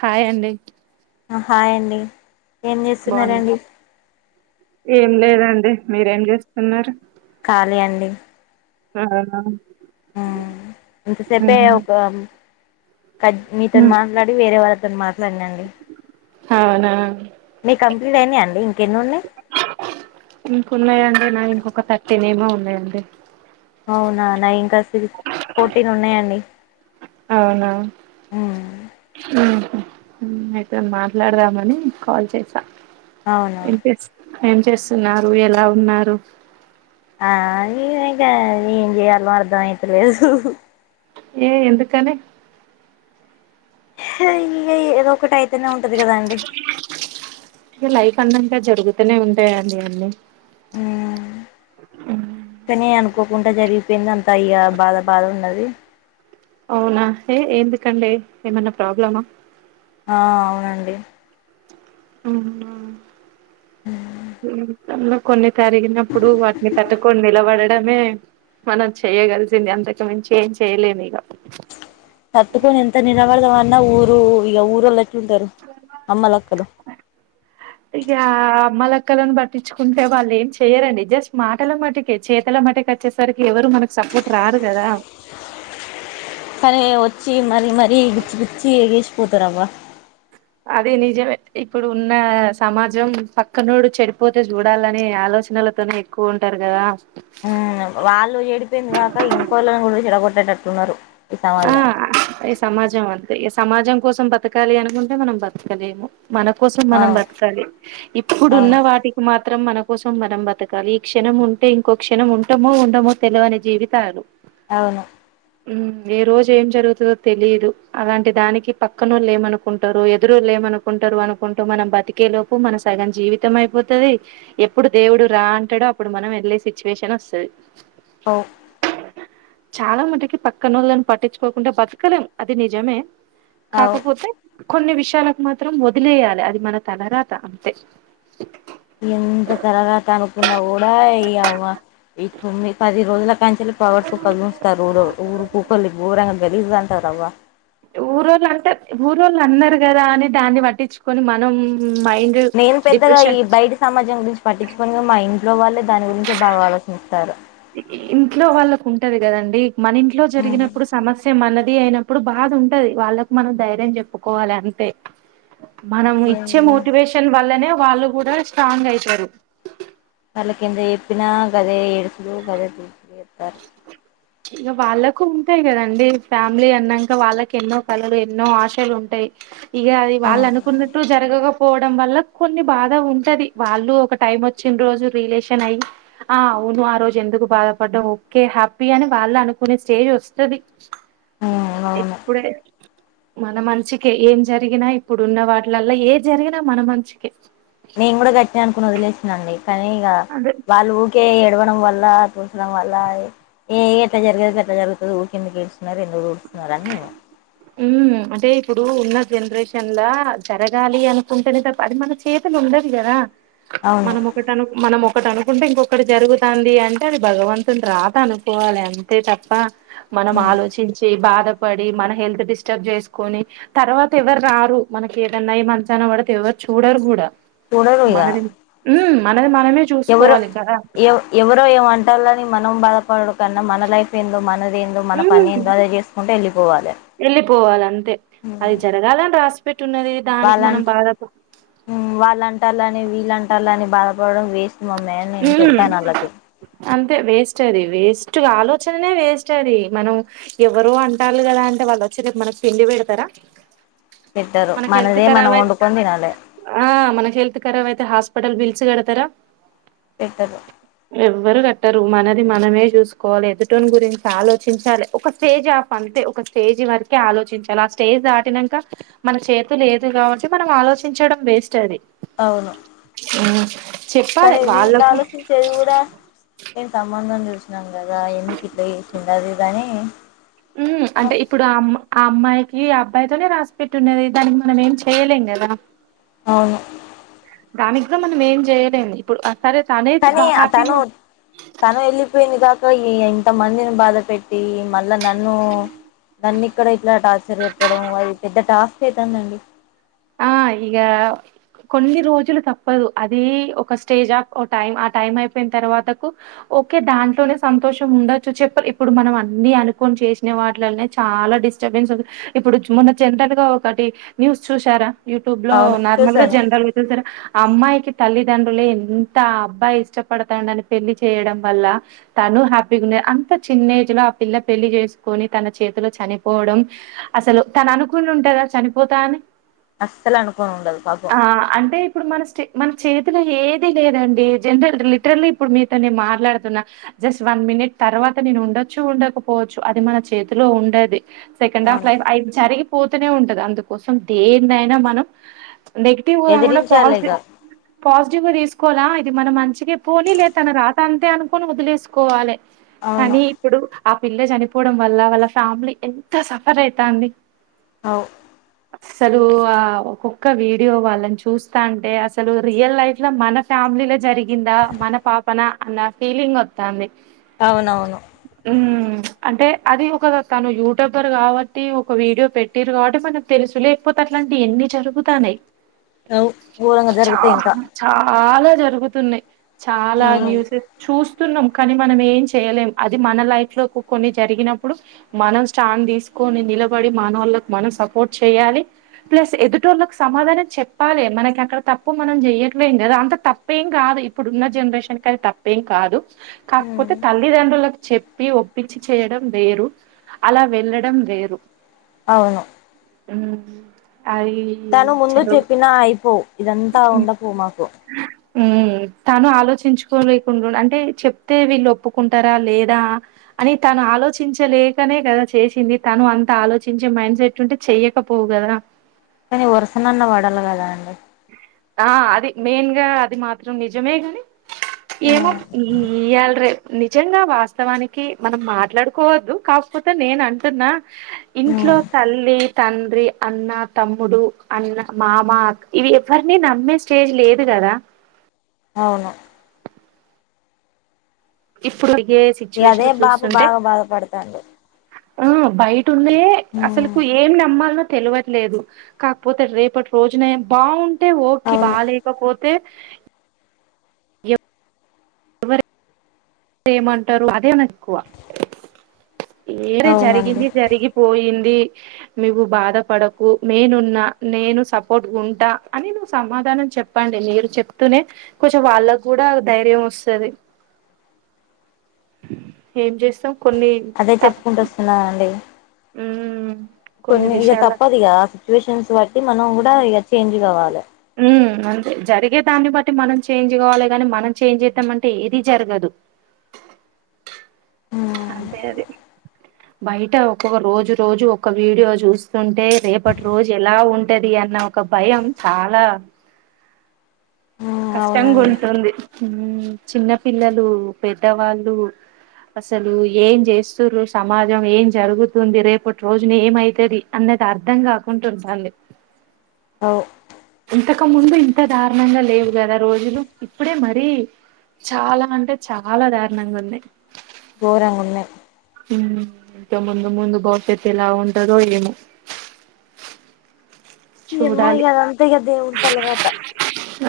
Hi అండి hi అండి ఏం బాగున్నా చేస్తున్నండి ఏం లేదండి మీరేం చేస్తున్నారు ఖాలీ అండి ఆ ఇంతసేపే ఒక మీతో ఉమ్ మాట్లాడి వేరే వాళ్ళతో మాట్లాడినండి అవునా మీ కంప్లీట్ అయినాయి అండి ఇంకెన్ని ఉన్నాయి ఇ ఉన్నాయ అండి నా ఒక థర్టీన్ ఏమో ఉన్నాయండి అవునా న ఇంకా సిక్స్ ఫోర్టీన్ ఉన్నాయండి అవునా ఉమ్ అయితే మాట్లాడదామని కాల్ చేసా అవును ఏం చేస్ ఏం చేస్తున్నారు ఎలా ఉన్నారు ఆ ఇ ఇంకా ఏం చేయయాలో అర్ధం అయితలేదు ఏ ఎందుకనే ఇకద ఒకటి అయితేనే ఉంటది కదా అండి లైఫ్ అందం జరుగుతూనే ఉంటాయండి అవన్నీ తని అనుకు అకోకుండా జరిగిపోయింది అంత అయ్యా బాధ బాధ ఉన్నది అవునా ఏ ఎందుకండి ఏమన్నా ప్రాబ్లమా ఆ అవునండి మ్... తనలో కొన్ని జరిగినప్పుడు వాటిని తట్టుకొని నిలబడ మ్మీ... మనం చెయగలిసింది అంతకు మించి ఏం చేయలేము ఇక తట్టుకోని ఎంత నిలబడదమన్న ఊరు ఈ ఊరోలు ఇక మల క్కలను పట్టించుకుంటే వాళ్ళు ఏం చేయ్యరండి జస్ట్ మాటల మటికె చేతల మటికి వచ్చేసరికి ఎవరు మనకు సపొర్ట్ ఇటురారుగదా కానీ కుదరద అదీ నిజమే ఇప్పుడు ఉన్న సమాజం పక్కనోడు చెడిపోతే చూడాలని ఆలోచన తోనే ఎక్కువ ఉంటారు కదా వాళ్ళు చెడిపోయింది కాక ఇంకోళ్ళని కూడా చెడగొట్టేటట్టున్నారు ఈ ఆ సమాజం ఈ సమాజం అంతే ఈ సమాజం కోసం బతకాలి అనుకుంటే మనం బతకలేము మన కోసం మనం అవును బతకాలి ఇప్పుడున్న అవును వాటికి మాత్రం మాత్రం మన కోసం మనం బతకాలి ఈ క్షణం ఉంటే ఇంకో క్షణం ఉంటమో ఉండమో తెలివని జీవితాలు అవును ఏ రోజు ఏం జరుగుతుదో తెలియదు అలాంటి దానికి పక్కనోళ్ళుఏమనుకుంటారో ఎదురుళ్ళేమనుకుంటారు అనుకుంటూ మనం బతికే లోపు మన సగం జీవితం అయిపోతుది ఎప్పుడు దేవుడు రా అంటడో అప్పుడు మనం వెళ్ళే సిచ్యువేషన్ వస్తది అవ్ చాలా మటికి పక్కనోళ్ళను పట్టించుకోకుండా బతకలేం అది నిజమే అవు కాక పోతే కొన్ని విష యలకు మాత్రం వదిలేయాలి అది మన తలరాత అంతే ఎంత తలరాతనుకున్నా కూడా ఈ అవ్వ ఈ కొన్ని పది రోజుల కంచలి పవర్సు కలు ముస్తారుఊరు ఊరు కొకలు ఘోరంగా గలీజ్ గా అంటరవ్వ ఊరోళ్ళు అంటే ఊరోళ్ళు అన్నారు కదా అని దాన్ని పట్టించుకొని మనం మైండ్ నేను పెద్దగా ఈ డిప్రెషన్ బయటి సమాజం గురించి పట్టిచ్చుకోనుగా మా ఇం ట్లో వాళ్ళే దాని గురించి బాగా ఆలోచిస్తారు ఇంట్లో వాళ్ళకు ఉంటది కదండి మన ఇంట్లో జరిగినప్పుడు సమస్య మనది ది అయినప్పుడు బాధ ఉంటది వాళ్ళకు మనం ధైర్యం చెప్పుకోవాలి అంతే మనం ఇచ్చే ఏం మోటివేషన్ వల్లనే వాళ్ళు కూడా స్ట్రాంగ్ అయితరు వాళ్ళ కింద చెప్పినా గదే ఏడుసుడూ గదే తుడుసుడూ చెప్తారు ఇక వాళ్ళకు ఉంటాయి కదండి ఫ్యామిలీ అన్నాక వాళ్ళకి ఎన్నో కలలు ఎన్నో ఆశలు ఉంటాయి ఇక అది వాళ్ళు అనుకున్నట్టు జరగక పోవడం వల్ల కొన్ని బాధ ఉంటది వాళ్ళు ఒక టైం వచ్చిన రోజు రియలేషన్ అయి ఆ అవును ఆ రోజు ఎందుకు బాధపడ్డం ఓకే హ్యాపీ అని వాళ్ళు అనుకునే స్టేజ్ వస్తది ఉమ్ అవును ఇప్పుడే మన మంచికే ఏం జరిగినా ఇప్పుడున్న వాటిలల్లా ఏది జరిగినా మన మంచికే నేను కూడా గట్టినా అనుకుని వదిలేసినాండి కానీ ఇక అదే వాళ్ళు ఊకే ఏడవ వల్ల చూసడం వల్ల ఏ ఎట్లా జరిగేద అట్ల జరుగుతుది ఊరికె ఎందుకేడుస్తున్నారు ఎందుకేడుస్తున్నారు అ... ఉ అంటే ఇప్పుడు ఉన్న జనరేషన్ లా జరగాలి అనుకుంటేనే తప్ప అది మన చేతలు ఉ ఉండది కదా అవును మనం ఒకట అను మనము ఒకటి అనుకుంటే ఇంకొకటి జరుగుతాంది అంటే అది భగవంతుని రాత అనుకోవాలి అంతే తప్ప మనం ఆలోచించే బ పడి మన హెల్త్ డిస్టర్బ్ చేసుకొని తర్వాత ఎవరు రారు మనకి ఏదన్నా అయి మంచానా పడితే ఎవర్ చూడరు గూడా చూడరు ఇగ మనది మనది మనమే ఎవరో చూసుకోవాలి కదా! ఎ ఎవరో ఏం అంటోళ్లని మనం బాధపడడం కన్నా మన లైఫ్ ఏందో మనది ఏందో మన పని ఏందో అదే చేసుకుంట ఎళ్ళి ఎళ్ళిపోవాల అంతే అది జరగాలని రాసి వాళ్ళ వాళ్ళంటాళ్ళని వీళ్ళంటాళ్ళని బాధపడడం వేస్ట్ మమ్మీ అని నేను హ్మ్ చెప్పాను వాళ్ళకి అంతే వేస్ట్ అది వేస్ట్ స్ట్ ఆలోచననే వేస్ట్ అది మనం ఎవరో అంటార్లే గదా అంటే వాళ్ళు వచ్చి రేప్ మనకి పిండి పెడతారా పెట్టరు మనకు హెల్త్ మనదే మనం ఖరాబ్ అయి వండుకొని తినాలి ఆ మనకు హెల్త్ ఖరాబ్ అయితే హాస్ పటల్ బిల్స్ గడతర పెట్టరు ఎవ్వరు గ ట్టరు మనది మనమే జూస్కోవాలె ఎదుటోన్ని గురించి ఆలోచించాలి ఒక స్టేజ్ ఆఫ్ అంతే ఒక స్టేజ్ జ్ వరకే ఆలోచించాలి ఆ స్టేజ్ దాటినంక మన చేతు లేదు కాబట్టి మనం ఆలోచించడం వేస్ట్ అది అవును చెప్పాలె కానీ వీళ్ళు ఆలోచించేది గూడా నేను సంబంధం చూసినందు గదా ఎందుకు ఇట్లా చేస్తుండాదిది అని ఉమ్, అ అంటే ఇప్పుడు ఆ అమ్ ఆ అమ్మాయికి అబ్బాయితోనే రాసి పెట్టి ఉన్నది దానికి మనం ఏం చేయలేం గద అవును గామిగ్జం మనం ఏం జేయలేం ఇప్పుడు అ కానీ తను తను ఎళ్ళిపోయింది గ సో ఇంత మందిని బాధ పెట్టి మళ్ళా నన్ను నన్ను ఇక్కడ ఇలా టార్చర్ పెట్టడం అది పెద్ద టాస్క్ అయితాంది అండి ఆ ఇగా కొన్ని రోజులు తప్పదు అది ఒక స్టేజ్ ఆఫ్ ఒక టైం ఆ టైం అయిపోయిన తర్వాతకు ఓకే దాంట్లోనే సంతోషం ఉండొచ్చు చెప్ ఇప్పుడు మనం అన్ని అనుకొన్ చేసిన వాటిలనే చాలా డి స్టర్బన్స్ వద్దు ఇప్పుడు మొన్న జంటల్ గా ఒకటి న్యూస్ చూశర యూట్యూబ్ లో అవును నార్మల్ గా చూసాను జనరల్ వి చూసర అమ్మాయికి తల్లిదండ్రులే ఎంత అబ్బాయి ఇష్టపడతాడని పెళ్లి చేయడం వల్ల త లు హ్యాపీ గా ఉంది అంత చిన్న ఏజ్ లో ఆ పిల్ల పెళ్లి జేసుకొని తన చేతిలో చనిపోవడం అసల్ తను అనుకుని ఉంటద చనిపోతా అని అస్సలు అనుకోని ఉండదు పాపం ఆ! అంటే ఇప్పుడు మన స్టే మన చేతిలో ఏది లేదండి జనరల్ లిటరల్లీ ఇప్పుడు మీతో నేను మాట్లాడుతున్నా జస్ట్ వన్ మినిట్ తర్వాత నేను ఉండొచ్చు ఉండకపోవచ్చు అది మన చేతిలో ఉండది సెకండ్ ఆఫ్ అవును లైఫ్ అయ్ జరిగిపోతూనే ఉంటది అందుకోసం దేన్నైనా మనం నెగిటివ్ కాకుండా ఎదిరించాలి ఇగ పాజిటివ్ పాజిటివ్ గా తీసుకు కోలా ఇది మనం మంచిగే పోని లే తన రాత అంతే అనుకొని వదిలేసుకోవాలె అవును కాని ఇప్పుడు ఆ పిల్ల చనిపోవడం వల్ల వాళ్ళ ఫ్యామిలీ ఎంత సఫర్ అయితాంది అవ్ అసలు ఆ ఒక్కొక్క వీడియో వాళ్ళని చూస్తాంటే అసలు రియల్ లైఫ్ లో మన ఫ్యామిలీ లో జరిగిందా మన పాపన అన్న ఫీలింగ్ వత్తాంది అవునవును ఉమ్ అంటే అది ఒక తను యూట్యూబర్ కావట్టి ఒక వీడియో పెట్టిరు కావట్టి మనం తెలుసు లేకపోతే అట్లాంటివి ఎన్ని జరుగుతన్నయ్ అవు ఘోరంగా చ జరుగుతాయి ఇంకా చాలా జరుగుతున్నయ్ చాలా న్యూసెస్ చూస్ స్తున్నం కానీ మనం ఏం చేయలేం అది మన లైఫ్ లో కొన్ని జరిగినప్పుడు మనం స్టాండ్ తీసుకు కొని నిలబడి మానోళ్ళలకు మనం సపోర్ట్ చేయాలి ప్లస్ ఎదుటోళ్ళలకు సమాధానం చెప్పాలె మనకి అక్కడ తప్పు మనం జేయ్యట్లేం గద అంత తప్పేం గాదు ఇప్పుడు ఉన్న జనరేషన్ కది తప్పేం కాదు కాకపోతే ఉమ్ తల్లిదండ్రులకు చె పి ఒప్పించి చేయడం వేరు అలా వెళ్ళడం వేరు అవును మ్మ్ తను ముందు చెప్పినా అయిపో ఇదంతా ఉండకు మాకు మ్మ్ తాను ఆలోచించుకోలేకుండుండు అంటే చెప్తే వీళ్ళు ఒప్పుకుంటారా లేదా అని తాను ఆ ఆలోచించలేకనే కదా చేసింది తను అంత ఆలోచించే మైండ్ సెట్ ఉంటే చేయకపోవు గదా కానీ వరుసనన్న వడల్ల కదా అండి ఆ అది మెయిన్ గా అది మాత్రం నిజమే గాని ఏమో ఉమ్ ఇయ్యాలరే నిజంగా వాస్తవానికి మనం మాట్లాడుకోవద్దు కాకపోతే నేను అంటున్నా ఇంట్లో ఉమ్ తల్లి తండ్రి అన్న తమ్ముడు అన్న మామ అక్క ఇవి ఎవరిని నమ్మే స్టేజ్ లేదు గదా అవును ఇప్పుడు అడిగే ఇగ అదే సిచ్యువేషన్ బాబు చూస్తుంటే బాగా బాధపడతాండు ఆ బయట ఉంది ఉమ్ అసల్కు ఏం నమ్మాల్నో తెలవట్లేదు కాకపోతే రేపటి రోజునే బాగుంటే ఓకే బా అవును లేకపోతే ఏమంటరు అదే నాకు ఎక్కువ ఏది అవునండి జరిగింది జరిగిపోయింది నువ్వు బాధ పడకు నేనున్నా నేను సపోర్ట్ ఉంటా అని నువ్వు సమాధానం చెప్పండి మీరు చెప్తూనే కొంచెం వాళ్ళకూడా ధైర్యం వస్తది ఏం చేస్తావ్ కొన్ని అదే త చెప్పుకుంటూ వస్తున్నానండి ఉమ్ కొన్ని ఇగ విషయాల తప్పదు ఇగ ఆ సిచ్యువేషన్స్ బట్టి మనం కూడా ఇగ చేంజ్ కావాలి ఉమ్ అంటే జరిగే దాన్ని బట్టి మనం చేంజ్ కావాలి కాని మనం చేంజ్ చేద్దామంటే ఏది జరగదు ఉమ్ అంతే అది బయట ఒక్కొక్క రోజు రోజు ఒక వీడియో చూస్తుంటే రేపటి రోజు ఎలా ఉంటది ది అన్న ఒక భయం చాలా ఉమ్ కష్టం అవునండి గుంటుంది ఉమ్ చిన్న పిల్లలు పెద్దవాళ్ళు అసలు ఏం చేస్తురు సమాజం ఏం జరుగుతుంది రేపటి రోజున ఏమైతది అంద అర్థం కాకుంటు ఉంటాంది అవ్ ఇంతక ముందు ఇంత దారుణంగా లేవు గదా రోజులు ఇప్పుడే మరీ చాలా అంటే చాలా దారుణంగా ఉంది గోరంగా ఉన్నాయి ఉమ్ ఇంక ముందు ముందు భవిష్యత్ ఎలా ఉంటదో ఏమో ఏమో చూడాలి ఇగ అద అంతే ఇగా దేవుని తలరాత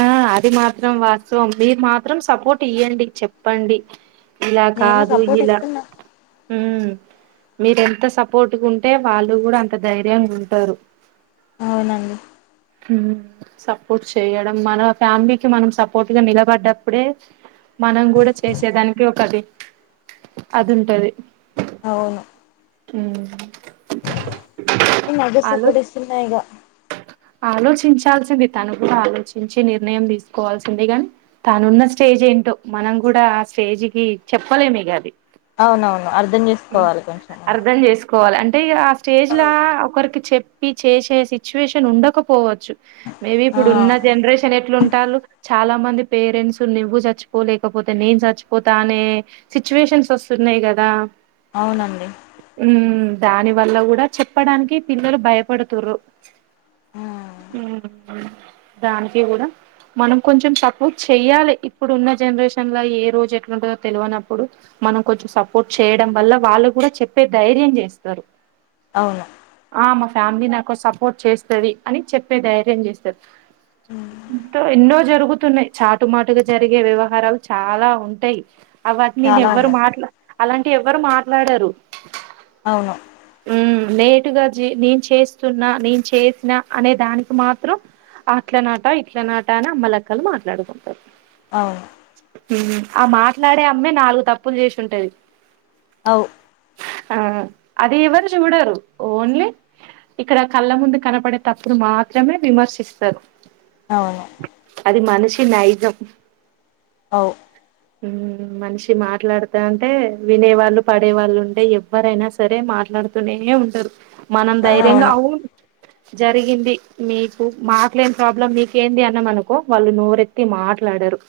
ఆ అది మాత్రం వాస్తవం మీరు మాత్రం సపోర్ట్ ఇయ్యండి చెప్పండి ఇలా నేను కాదు సపోర్ట్ ఇలా ఇస్తున్నా ఉమ్ మీరెంత సపోర్ట్గా ఉంటే వాళ్ళు కూడా అంత ధైర్యంగ ఉంటరు అవునండి ఉమ్ సపోర్ట్ చేయడం మన ఫ్యామిలీకి మనం సపోర్ట్ గా నిలబడ్డప్పుడే మనం గూడా చేసేదానికి ఒకటి అదుంటది అవును ఉమ్ ఈ మధ్య సపోర్ట్ ఇస్తున్న ఇగ ఆలోచించాల్సింది తను గూడా ఆలోచించి నిర్ణయం తీసుకోవాల్సింది గాని తను ఉన్న స్టేజ్ ఏంటో మనం కూడా ఆ స్టేజ్ కి చెప్పలేమ్ ఇగ అది అవునవును అర్థం చేసుకోవాలి కొంచెం అన్న అర్థం చేసుకోవాలి అంటే ఆ స్టేజ్ లా ఒకరికి చెప్పి చేసే సిచ్యుయేషన్ ఉండకపోవ చ్చు మేబి ఆ ఇప్పుడు ఉన్న జనరేషన్ ఎట్లు ఉంటారు చాలా మంది పేరెంట్స్ నువ్వు చచ్చిపోలేకపోతే నేను చచ్చిపోతా అనే సిచ్యువేషన్స్ వస్తు న్నాయి కదా అవునండి దాని వల్ల కూడా చెప్పడానికి పిల్లలు భయపడుతుర్రు ఉమ్ మ్మ్ దాన్కి గుడ మనం కొంచెం సపోర్ట్ చెయ్యాలి ఇప్పుడున్న జనరేషన్ లో ఏ రోజు ఎట్లుంటందో తెలవనప్పుడు మనం కొంచెం సపోర్ట్ చెయ్యడం వల్ల వాళ్ళు గుడా చెప్పే ధైర్యం చేస్తారు అవును ఆ మా ఫ్యామిలీ నాకు సపోర్ట్ చేస్తుది అని చెప్పే ధైర్యం చేస్తరు ఎన్నో జరుగు తున్నయి చాటు మాటుగా జరిగే వ్యవహారాలు చాలా ఉంటయి అ వాటిని చాలా నెవ్వరు ఉన్నాయి మాట్లా అలాంటి ఎవ్వరు మాట్లాడరు అవును నేటుగా జె నేను చేస్తున్నా నేను చేసిన అనే దానికి మాత్రం అట్ల నాట ఇట్ల నాట అని అమ్మలక్కలు మాట్లాడుకుంటరు అవును ఆ మాట్లాడే అమ్మే నాలుగు తప్పులు చేషుంటది ఔ ఆ అది ఎవరు జూడరు ఓన్లీ ఇక్కడ కళ్ళ ముందు కనపడే తప్పును మాత్రమే విమర్శిస్తారు అవును అది మనిషి కినైజం ఔ మ్మ్ మనిషి మాట్లాడుతాంటే వినే వాళ్ళు పడే వాళ్ళు ఉంటే ఎవ్వరైనా సరే మాట్ ట్లాడుతూనే ఉంటారు మనం ధైర్యంగా అవును జరిగింది మీకు మాక్లేని ప్రాబ్లం మీకేంది అన్నమనుకో వాళ్ళు నోరెత్తి మా మాట్లాడరు